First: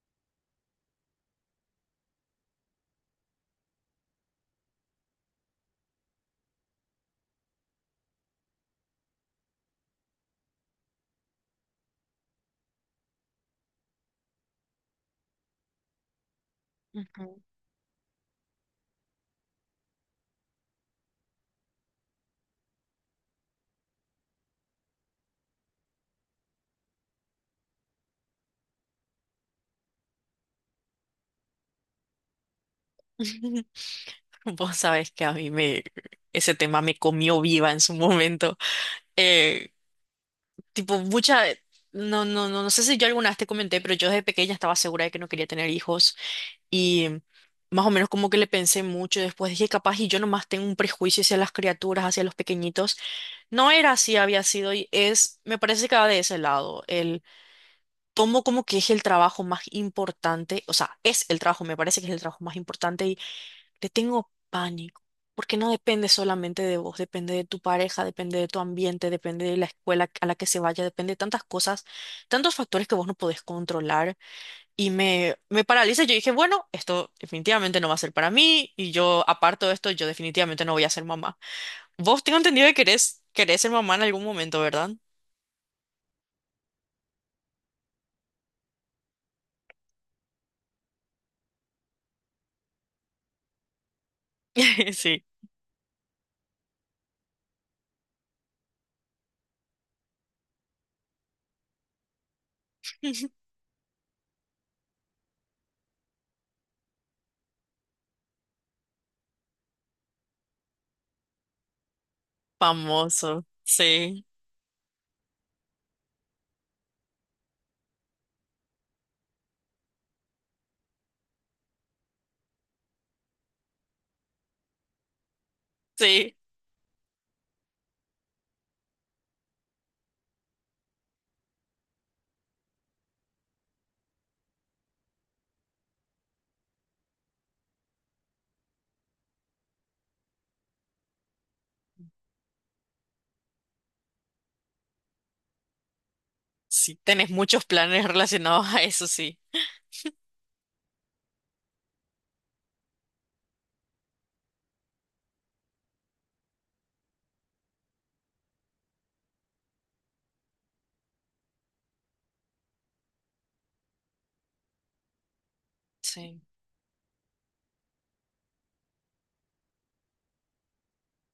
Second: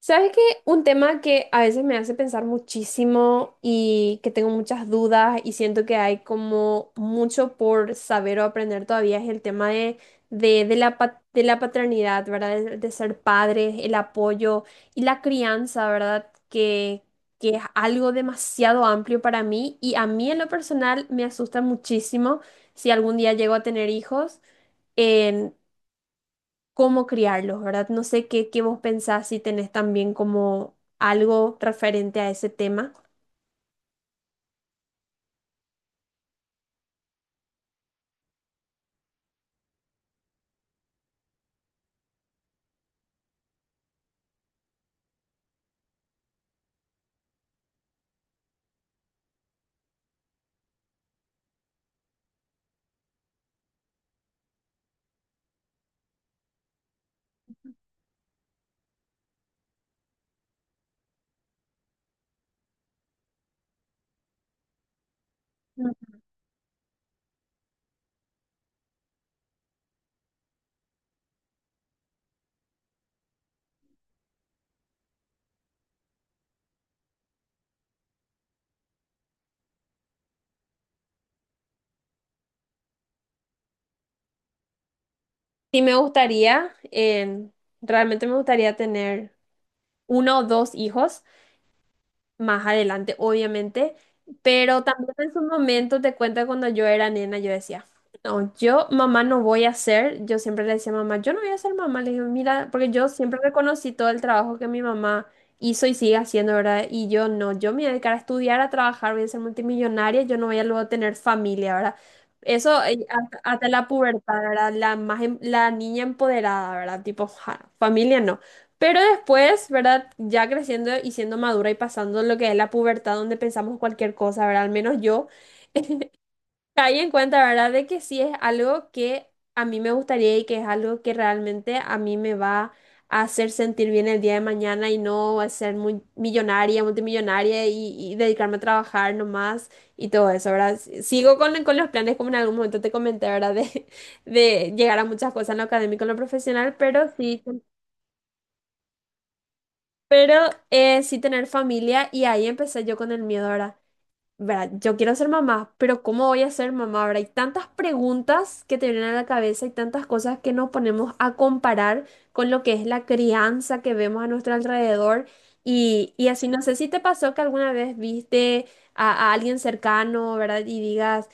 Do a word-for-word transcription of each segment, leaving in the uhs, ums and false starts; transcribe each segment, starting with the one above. ¿Sabes qué? Un tema que a veces me hace pensar muchísimo y que tengo muchas dudas y siento que hay como mucho por saber o aprender todavía es el tema de, de, de la, pa- de la paternidad, ¿verdad? De, de ser padres, el apoyo y la crianza, ¿verdad? Que, Ujú. que es algo demasiado amplio para mí y a mí en lo personal me asusta muchísimo si algún día llego a tener hijos cómo criarlos, ¿verdad? No sé qué, qué vos pensás si tenés también como algo referente a ese tema. Vos sabés que a mí me, ese tema me comió viva en su momento. Eh, Tipo, mucha, no, no, no, no sé si yo alguna vez te comenté, pero yo desde pequeña estaba segura de que no quería tener hijos y más o menos como que le pensé mucho y después dije, capaz y yo nomás tengo un prejuicio hacia las criaturas, hacia los pequeñitos. No era así, había sido y es, me parece que va de ese lado, el tomo como que es el trabajo más importante, o sea, es el trabajo, me parece que es el trabajo más importante. Le tengo pánico, porque no Mm. depende solamente de vos, depende de tu pareja, depende de tu ambiente, depende de la escuela a la que se vaya, depende de tantas cosas, tantos factores que vos no podés controlar. Y me, me paraliza. Yo dije, bueno, esto definitivamente no va a ser para mí, y yo aparto de esto, yo definitivamente no voy a ser mamá. Vos tengo entendido que querés, querés ser mamá en algún momento, ¿verdad? Sí me gustaría, em, realmente me gustaría tener uno o dos hijos más adelante, obviamente, pero también Sí. en su momento te cuento que cuando yo era nena, yo decía, no, yo mamá no voy a ser, yo siempre le decía a mamá, yo no voy a ser mamá, le digo, mira, porque yo siempre reconocí todo el trabajo que mi mamá hizo y sigue haciendo, ¿verdad? Y yo no, yo me voy a dedicar a estudiar, a trabajar, voy a ser multimillonaria, yo no voy a luego tener familia, ¿verdad? Eso eh, hasta, Famoso. hasta la Sí, pubertad, ¿verdad? La, más, em- la niña empoderada, ¿verdad? Tipo, ja, familia no. Pero después, ¿verdad? Ya creciendo y siendo madura y pasando lo que es la pubertad, donde pensamos cualquier cosa, ¿verdad? Al menos yo sí. caí en cuenta, ¿verdad? De que sí es algo que a mí me gustaría y que es algo que realmente a mí me va a hacer sentir bien el día de mañana y no a ser muy millonaria, multimillonaria y, y dedicarme a trabajar nomás y todo eso, ¿verdad? S- Sigo con, con los planes, como en algún momento te comenté, ¿verdad? De, de llegar a muchas cosas en lo académico, en lo profesional, Sí, pero tenés sí. muchos planes relacionados a eso, sí. Pero eh, sí tener familia y ahí empecé yo con el miedo, ¿verdad? ¿Verdad? Yo quiero ser mamá, pero ¿cómo voy a ser mamá? ¿Verdad? Hay tantas preguntas que te vienen a la cabeza y tantas cosas que nos ponemos a comparar con lo que es la crianza que vemos a nuestro alrededor. Y, y Sí. así, no sé si te pasó que alguna vez viste a, a alguien cercano, ¿verdad? Y digas,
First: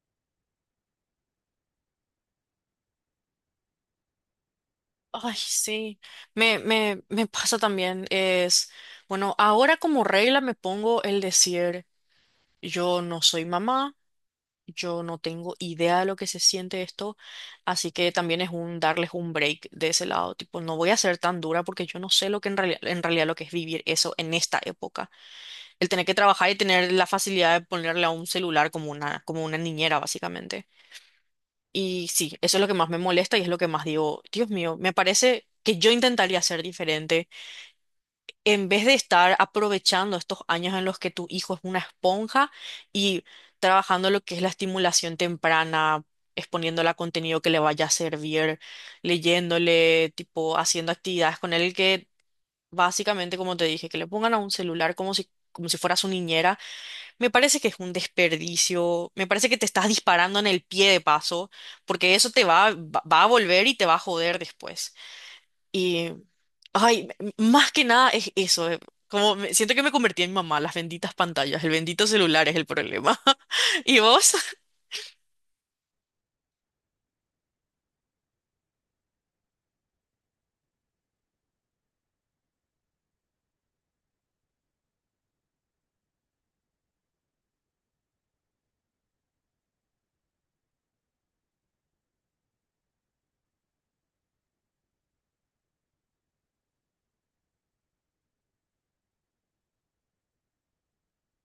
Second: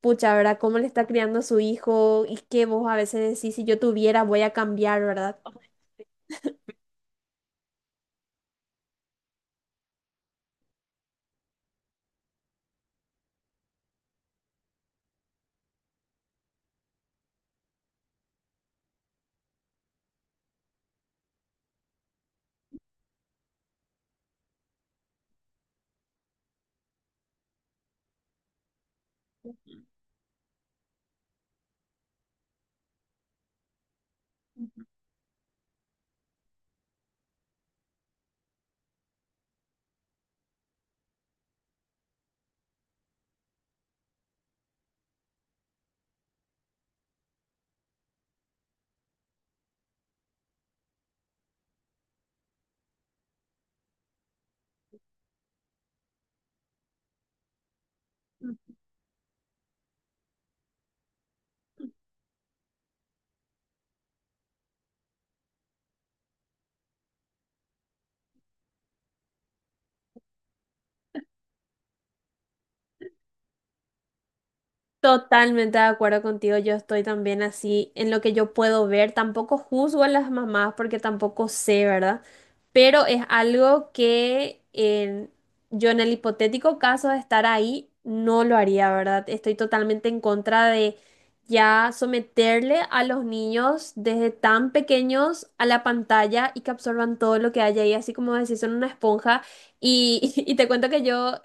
pucha, ¿verdad? ¿Cómo le está criando a su hijo? Y que vos a veces decís, si yo tuviera, voy a cambiar, Ay, ¿verdad? sí, me, me, me pasa también. Es, bueno, ahora como regla me pongo el decir, yo no soy mamá, yo no tengo idea de lo que se siente esto, así que también es un darles un break de ese lado, tipo, no voy a ser tan dura porque yo no sé lo que en realidad, en realidad lo que es vivir eso en esta época. El tener que trabajar y tener la facilidad de ponerle a un celular como una, como una niñera, básicamente. Y sí, eso es lo que más me molesta y es lo que más digo, Dios mío, me parece que yo intentaría ser diferente. En vez de estar aprovechando estos años en los que tu hijo es una esponja y trabajando lo que es la estimulación temprana, exponiéndole a contenido que le vaya a servir, leyéndole, tipo, haciendo actividades con él que básicamente, como te dije, que le pongan a un celular como si, como si fuera su niñera. Me parece que es un desperdicio, me parece que te estás disparando en el pie de paso, porque eso te va, va va a volver y te va a joder después. Y, ay, m- más que nada es eso, eh, como me- siento que me convertí en mamá, las benditas pantallas, el bendito celular es el problema. ¿Y vos? Totalmente de acuerdo contigo, yo estoy también así en lo que yo puedo ver, tampoco juzgo a las mamás porque tampoco sé, ¿verdad? Pero es algo que en- yo en el hipotético caso de estar ahí no lo haría, ¿verdad? Estoy totalmente en contra de ya someterle a los niños desde tan pequeños a la pantalla y que absorban todo lo que haya ahí, así como decís, son una esponja. Y, y te cuento que yo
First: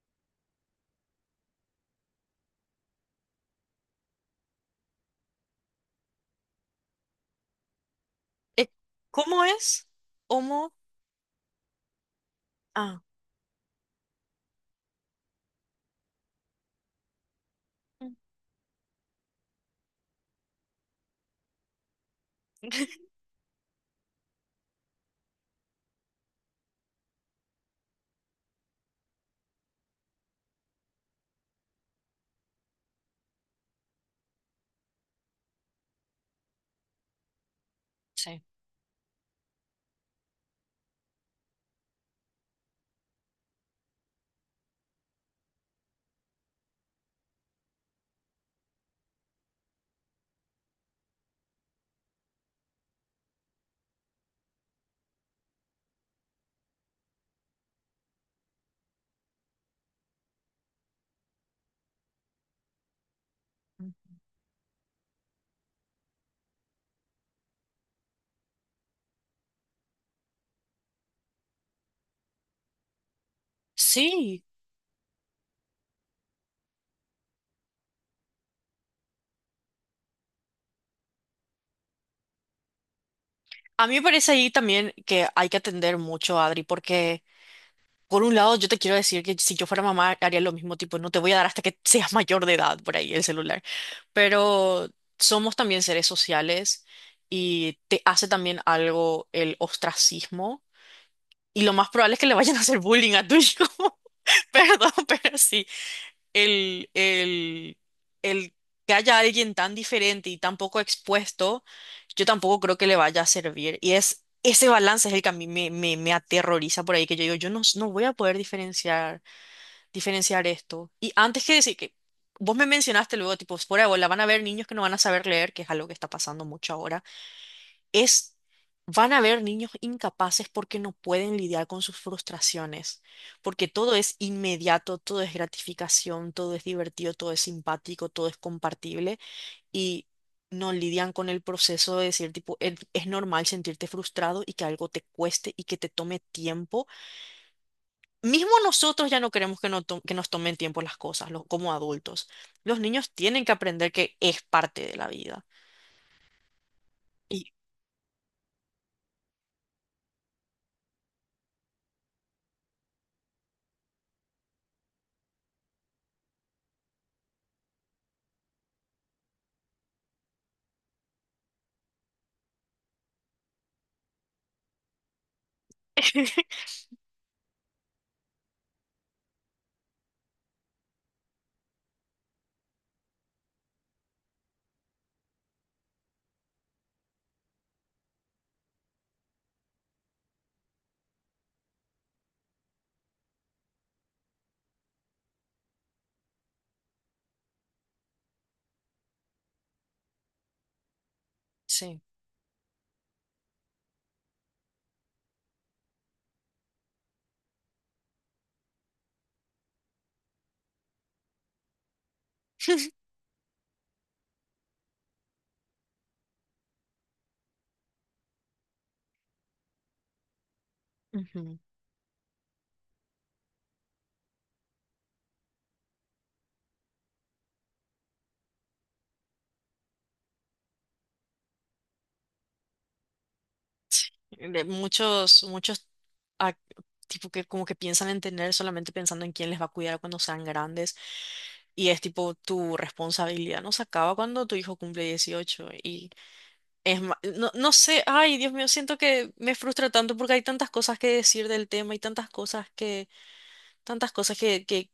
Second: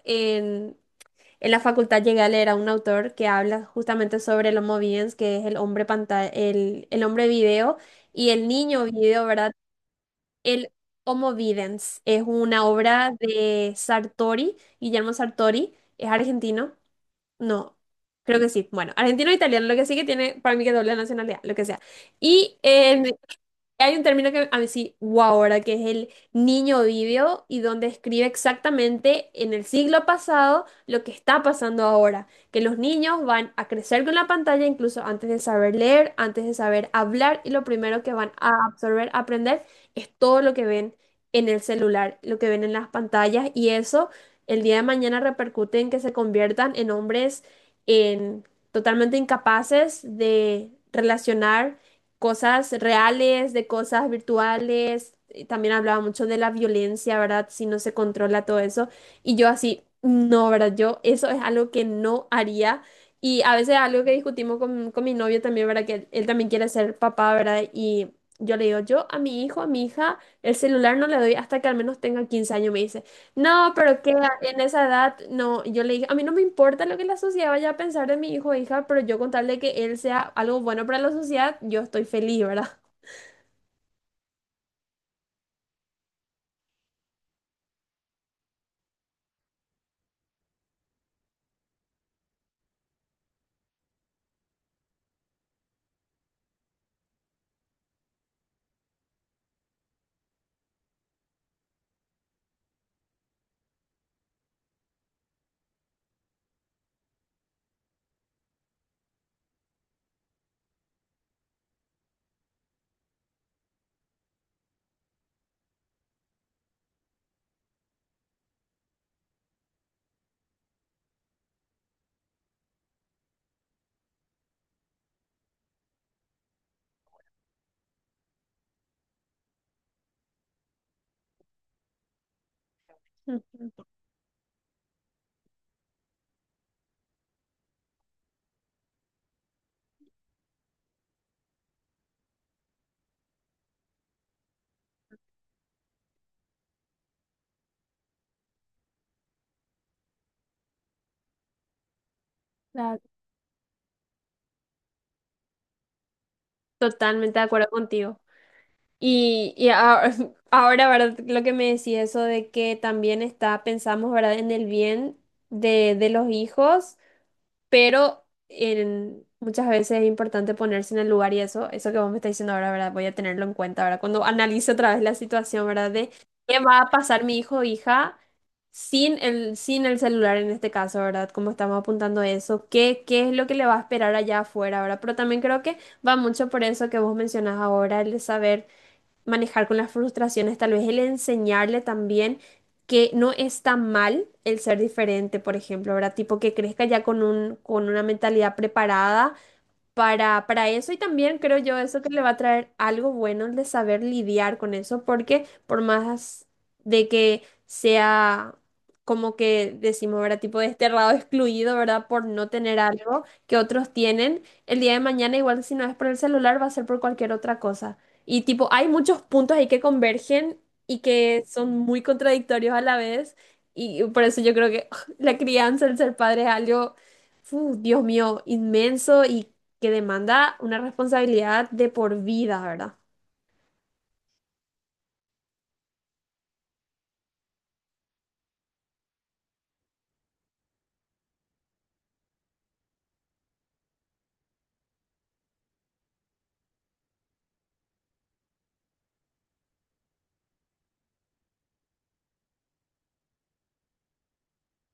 en la facultad llegué a leer a un autor que habla justamente sobre el Homo videns, que es el hombre pantalla, el, el hombre video y el Eh, niño video, ¿Cómo ¿verdad? es? El ¿Cómo? Homo videns es una Ah, obra de Sartori, Guillermo Sartori, es argentino, no, creo que sí, bueno, argentino o italiano, lo que sí que tiene para mí que doble nacionalidad, lo que sea. Y en hay un término que a mí sí, wow, ahora que es el niño vivio y donde escribe exactamente en el siglo pasado lo que está pasando ahora, que los niños van a crecer con la pantalla incluso antes de saber leer, antes de saber hablar y lo primero que van sí. a absorber, a aprender es todo lo que ven en el celular, lo que ven en las pantallas y eso el día de mañana repercute en que se conviertan en hombres en totalmente incapaces de relacionar cosas reales, de cosas virtuales. Y también hablaba mucho de la violencia, ¿verdad? Si no se controla todo eso. Y yo así, no, ¿verdad? Yo eso es algo que no haría. Y a veces algo que discutimos con, con mi novio también, ¿verdad? Que él, él también quiere ser papá, ¿verdad? Y yo le digo, yo a mi hijo, a mi hija, el celular no le doy hasta que al menos tenga quince años, me dice. No, pero que a- Sí, en esa edad, no, yo le dije, a mí no me importa lo que la sociedad vaya a pensar de mi hijo o hija, pero yo con tal de que él sea algo bueno para la sociedad, yo estoy feliz, ¿verdad? a mí me parece ahí también que hay que atender mucho, Adri, porque... Por un lado, yo te quiero decir que si yo fuera mamá haría lo mismo, tipo, no te voy a dar hasta que seas mayor de edad por ahí el celular. Pero somos también seres sociales y te hace también algo el ostracismo. Y lo más probable es que le vayan a hacer bullying a tu hijo. Perdón, pero sí. El, el, el que haya alguien tan diferente y tan poco expuesto, yo tampoco creo que le vaya a servir. Y es ese balance es el que a mí me, me, me aterroriza por ahí, que yo digo, yo no, no voy a poder diferenciar diferenciar esto. Y antes que decir que vos me mencionaste luego, tipo, fuera de bola, van a haber niños que no van a saber leer, que es algo que está pasando mucho ahora, es, van a haber niños incapaces porque no pueden lidiar con sus frustraciones, Mm, porque todo es inmediato, todo es gratificación, todo es divertido, todo es simpático, todo es compartible y... no lidian con el proceso de decir, tipo, "Es es normal sentirte frustrado y que algo te cueste y que te tome tiempo". Mismo nosotros ya no queremos que, no to- que nos tomen tiempo las cosas, los, como adultos. Los claro. niños tienen que aprender que es parte de la vida. Totalmente de Y acuerdo contigo. Y, y ahora, ahora, ¿verdad? Lo que me decía eso de que también está, pensamos, ¿verdad? En el bien de, de los hijos pero en- muchas veces es importante ponerse en el lugar y eso, eso que vos me estás diciendo ahora, ¿verdad? Voy a tenerlo en cuenta, ¿verdad? Cuando analice otra vez la situación, ¿verdad? De qué va a pasar mi hijo o hija sin el, sin el celular en este caso, ¿verdad? Como estamos apuntando eso, ¿qué, qué es lo que le va a esperar allá afuera, ¿verdad? Pero también creo que va mucho por eso que vos mencionás ahora, el de saber manejar con las frustraciones, tal vez el enseñarle también que no está mal el ser diferente, por ejemplo, ¿verdad? Tipo que crezca ya con un, con una mentalidad preparada para, para eso y también creo yo eso sí. que le va a traer algo bueno el de saber lidiar con eso, porque por más de que sea como que decimos, ¿verdad? Tipo desterrado, excluido, ¿verdad? Por no tener algo que otros tienen, el día de mañana igual si no es por el celular va a ser por cualquier otra cosa. Y tipo, hay muchos puntos ahí que convergen y que Ujú. son muy contradictorios a la vez y por eso yo creo que la crianza, el ser padre es algo... Fu, Dios mío, inmenso y que demanda una responsabilidad de por vida, ¿verdad? De muchos, muchos, ac- tipo que como que piensan en tener solamente pensando en quién les va a cuidar cuando sean grandes. Y es tipo tu responsabilidad no se acaba cuando tu hijo cumple dieciocho. Y es ma- no, no sé, ay, Dios mío, siento que me frustra tanto porque hay tantas cosas que decir del tema y tantas cosas que, tantas cosas que, que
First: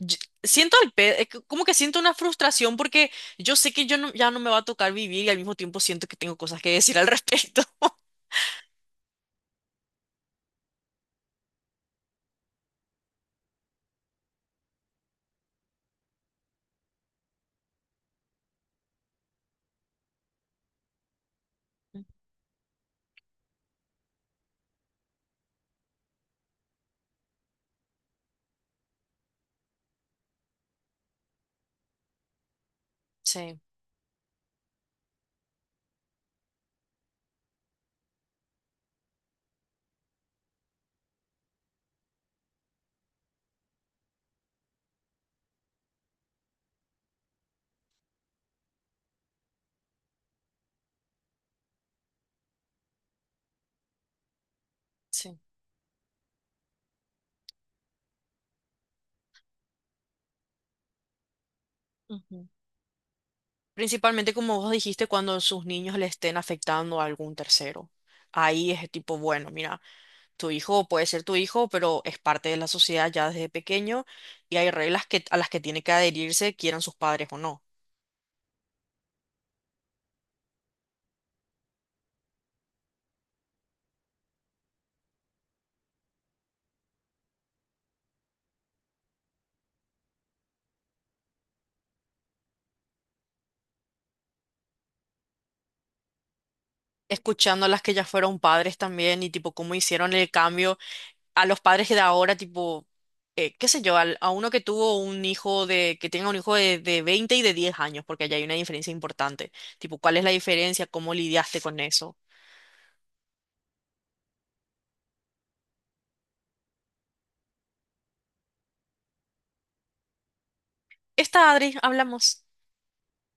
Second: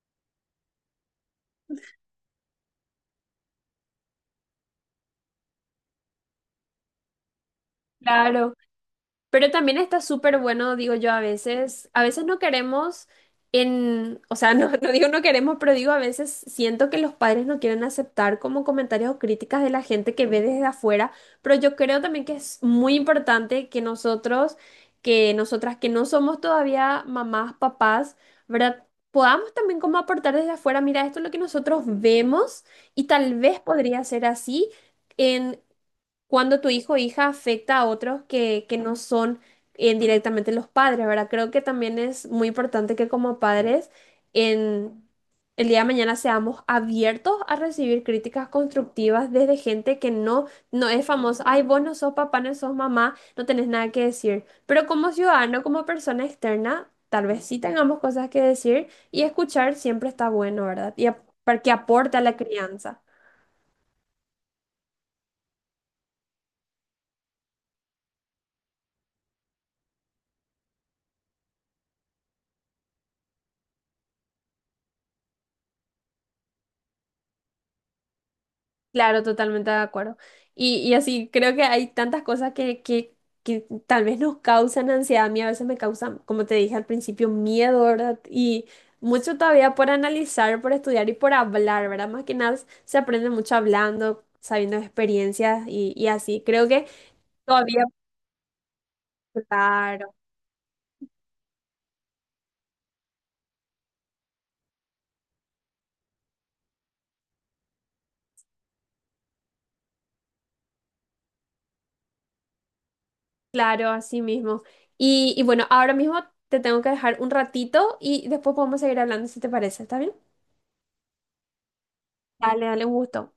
yo- siento al pe- eh, c- como que siento una frustración porque yo sé que yo no- ya no me va a tocar vivir y al mismo tiempo siento que tengo cosas que decir al respecto. Claro, pero también está súper bueno, digo yo, a veces, a veces no queremos en, o sea, no, no digo no queremos, pero digo a veces siento que los padres no quieren aceptar como comentarios o críticas de la gente que ve desde afuera, pero yo creo también que es muy importante que nosotros, que nosotras que no somos todavía mamás, papás, ¿verdad? Podamos también como aportar desde afuera, mira, esto es lo que nosotros vemos y tal vez Sí, podría ser así cuando tu hijo o hija afecta a otros que, que no son eh, directamente los padres, ¿verdad? Creo que también es muy importante que como padres en el día de mañana seamos abiertos a recibir críticas constructivas desde gente que no, no es famosa. Ay, vos no sos papá, no sos mamá, no tenés nada que decir. Pero como sí. ciudadano, como persona externa, tal vez sí tengamos cosas que decir y escuchar siempre está bueno, ¿verdad? Y ap- para que aporte a la Ujú. crianza. Principalmente como vos dijiste, cuando sus niños le estén afectando a algún tercero. Ahí es tipo, bueno, mira, tu hijo puede ser tu hijo, pero es parte de la sociedad ya desde pequeño y hay reglas que, a las que tiene que adherirse, quieran sus padres o no. Claro, totalmente de acuerdo. Y, y así, creo que hay tantas cosas que, que, que tal vez nos causan ansiedad. A mí a veces me causan, como te dije al principio, miedo, ¿verdad? Y mucho todavía por analizar, por estudiar y por hablar, ¿verdad? Más que nada se aprende mucho hablando, sabiendo de experiencias y, y así. Creo que Escuchando a las todavía, que ya fueron padres también y tipo cómo hicieron claro, el cambio. A los padres que de ahora, tipo, eh, qué sé yo, al- a uno que tuvo un hijo de, que tenga un hijo de, de veinte y de diez años, porque allá hay una diferencia importante. Tipo, ¿cuál es la diferencia? ¿Cómo lidiaste con eso? claro, así mismo. Y, y bueno, ahora mismo te tengo que dejar un ratito y después podemos seguir hablando si te parece, ¿está bien? Está, Adri, hablamos. Dale, dale, un gusto.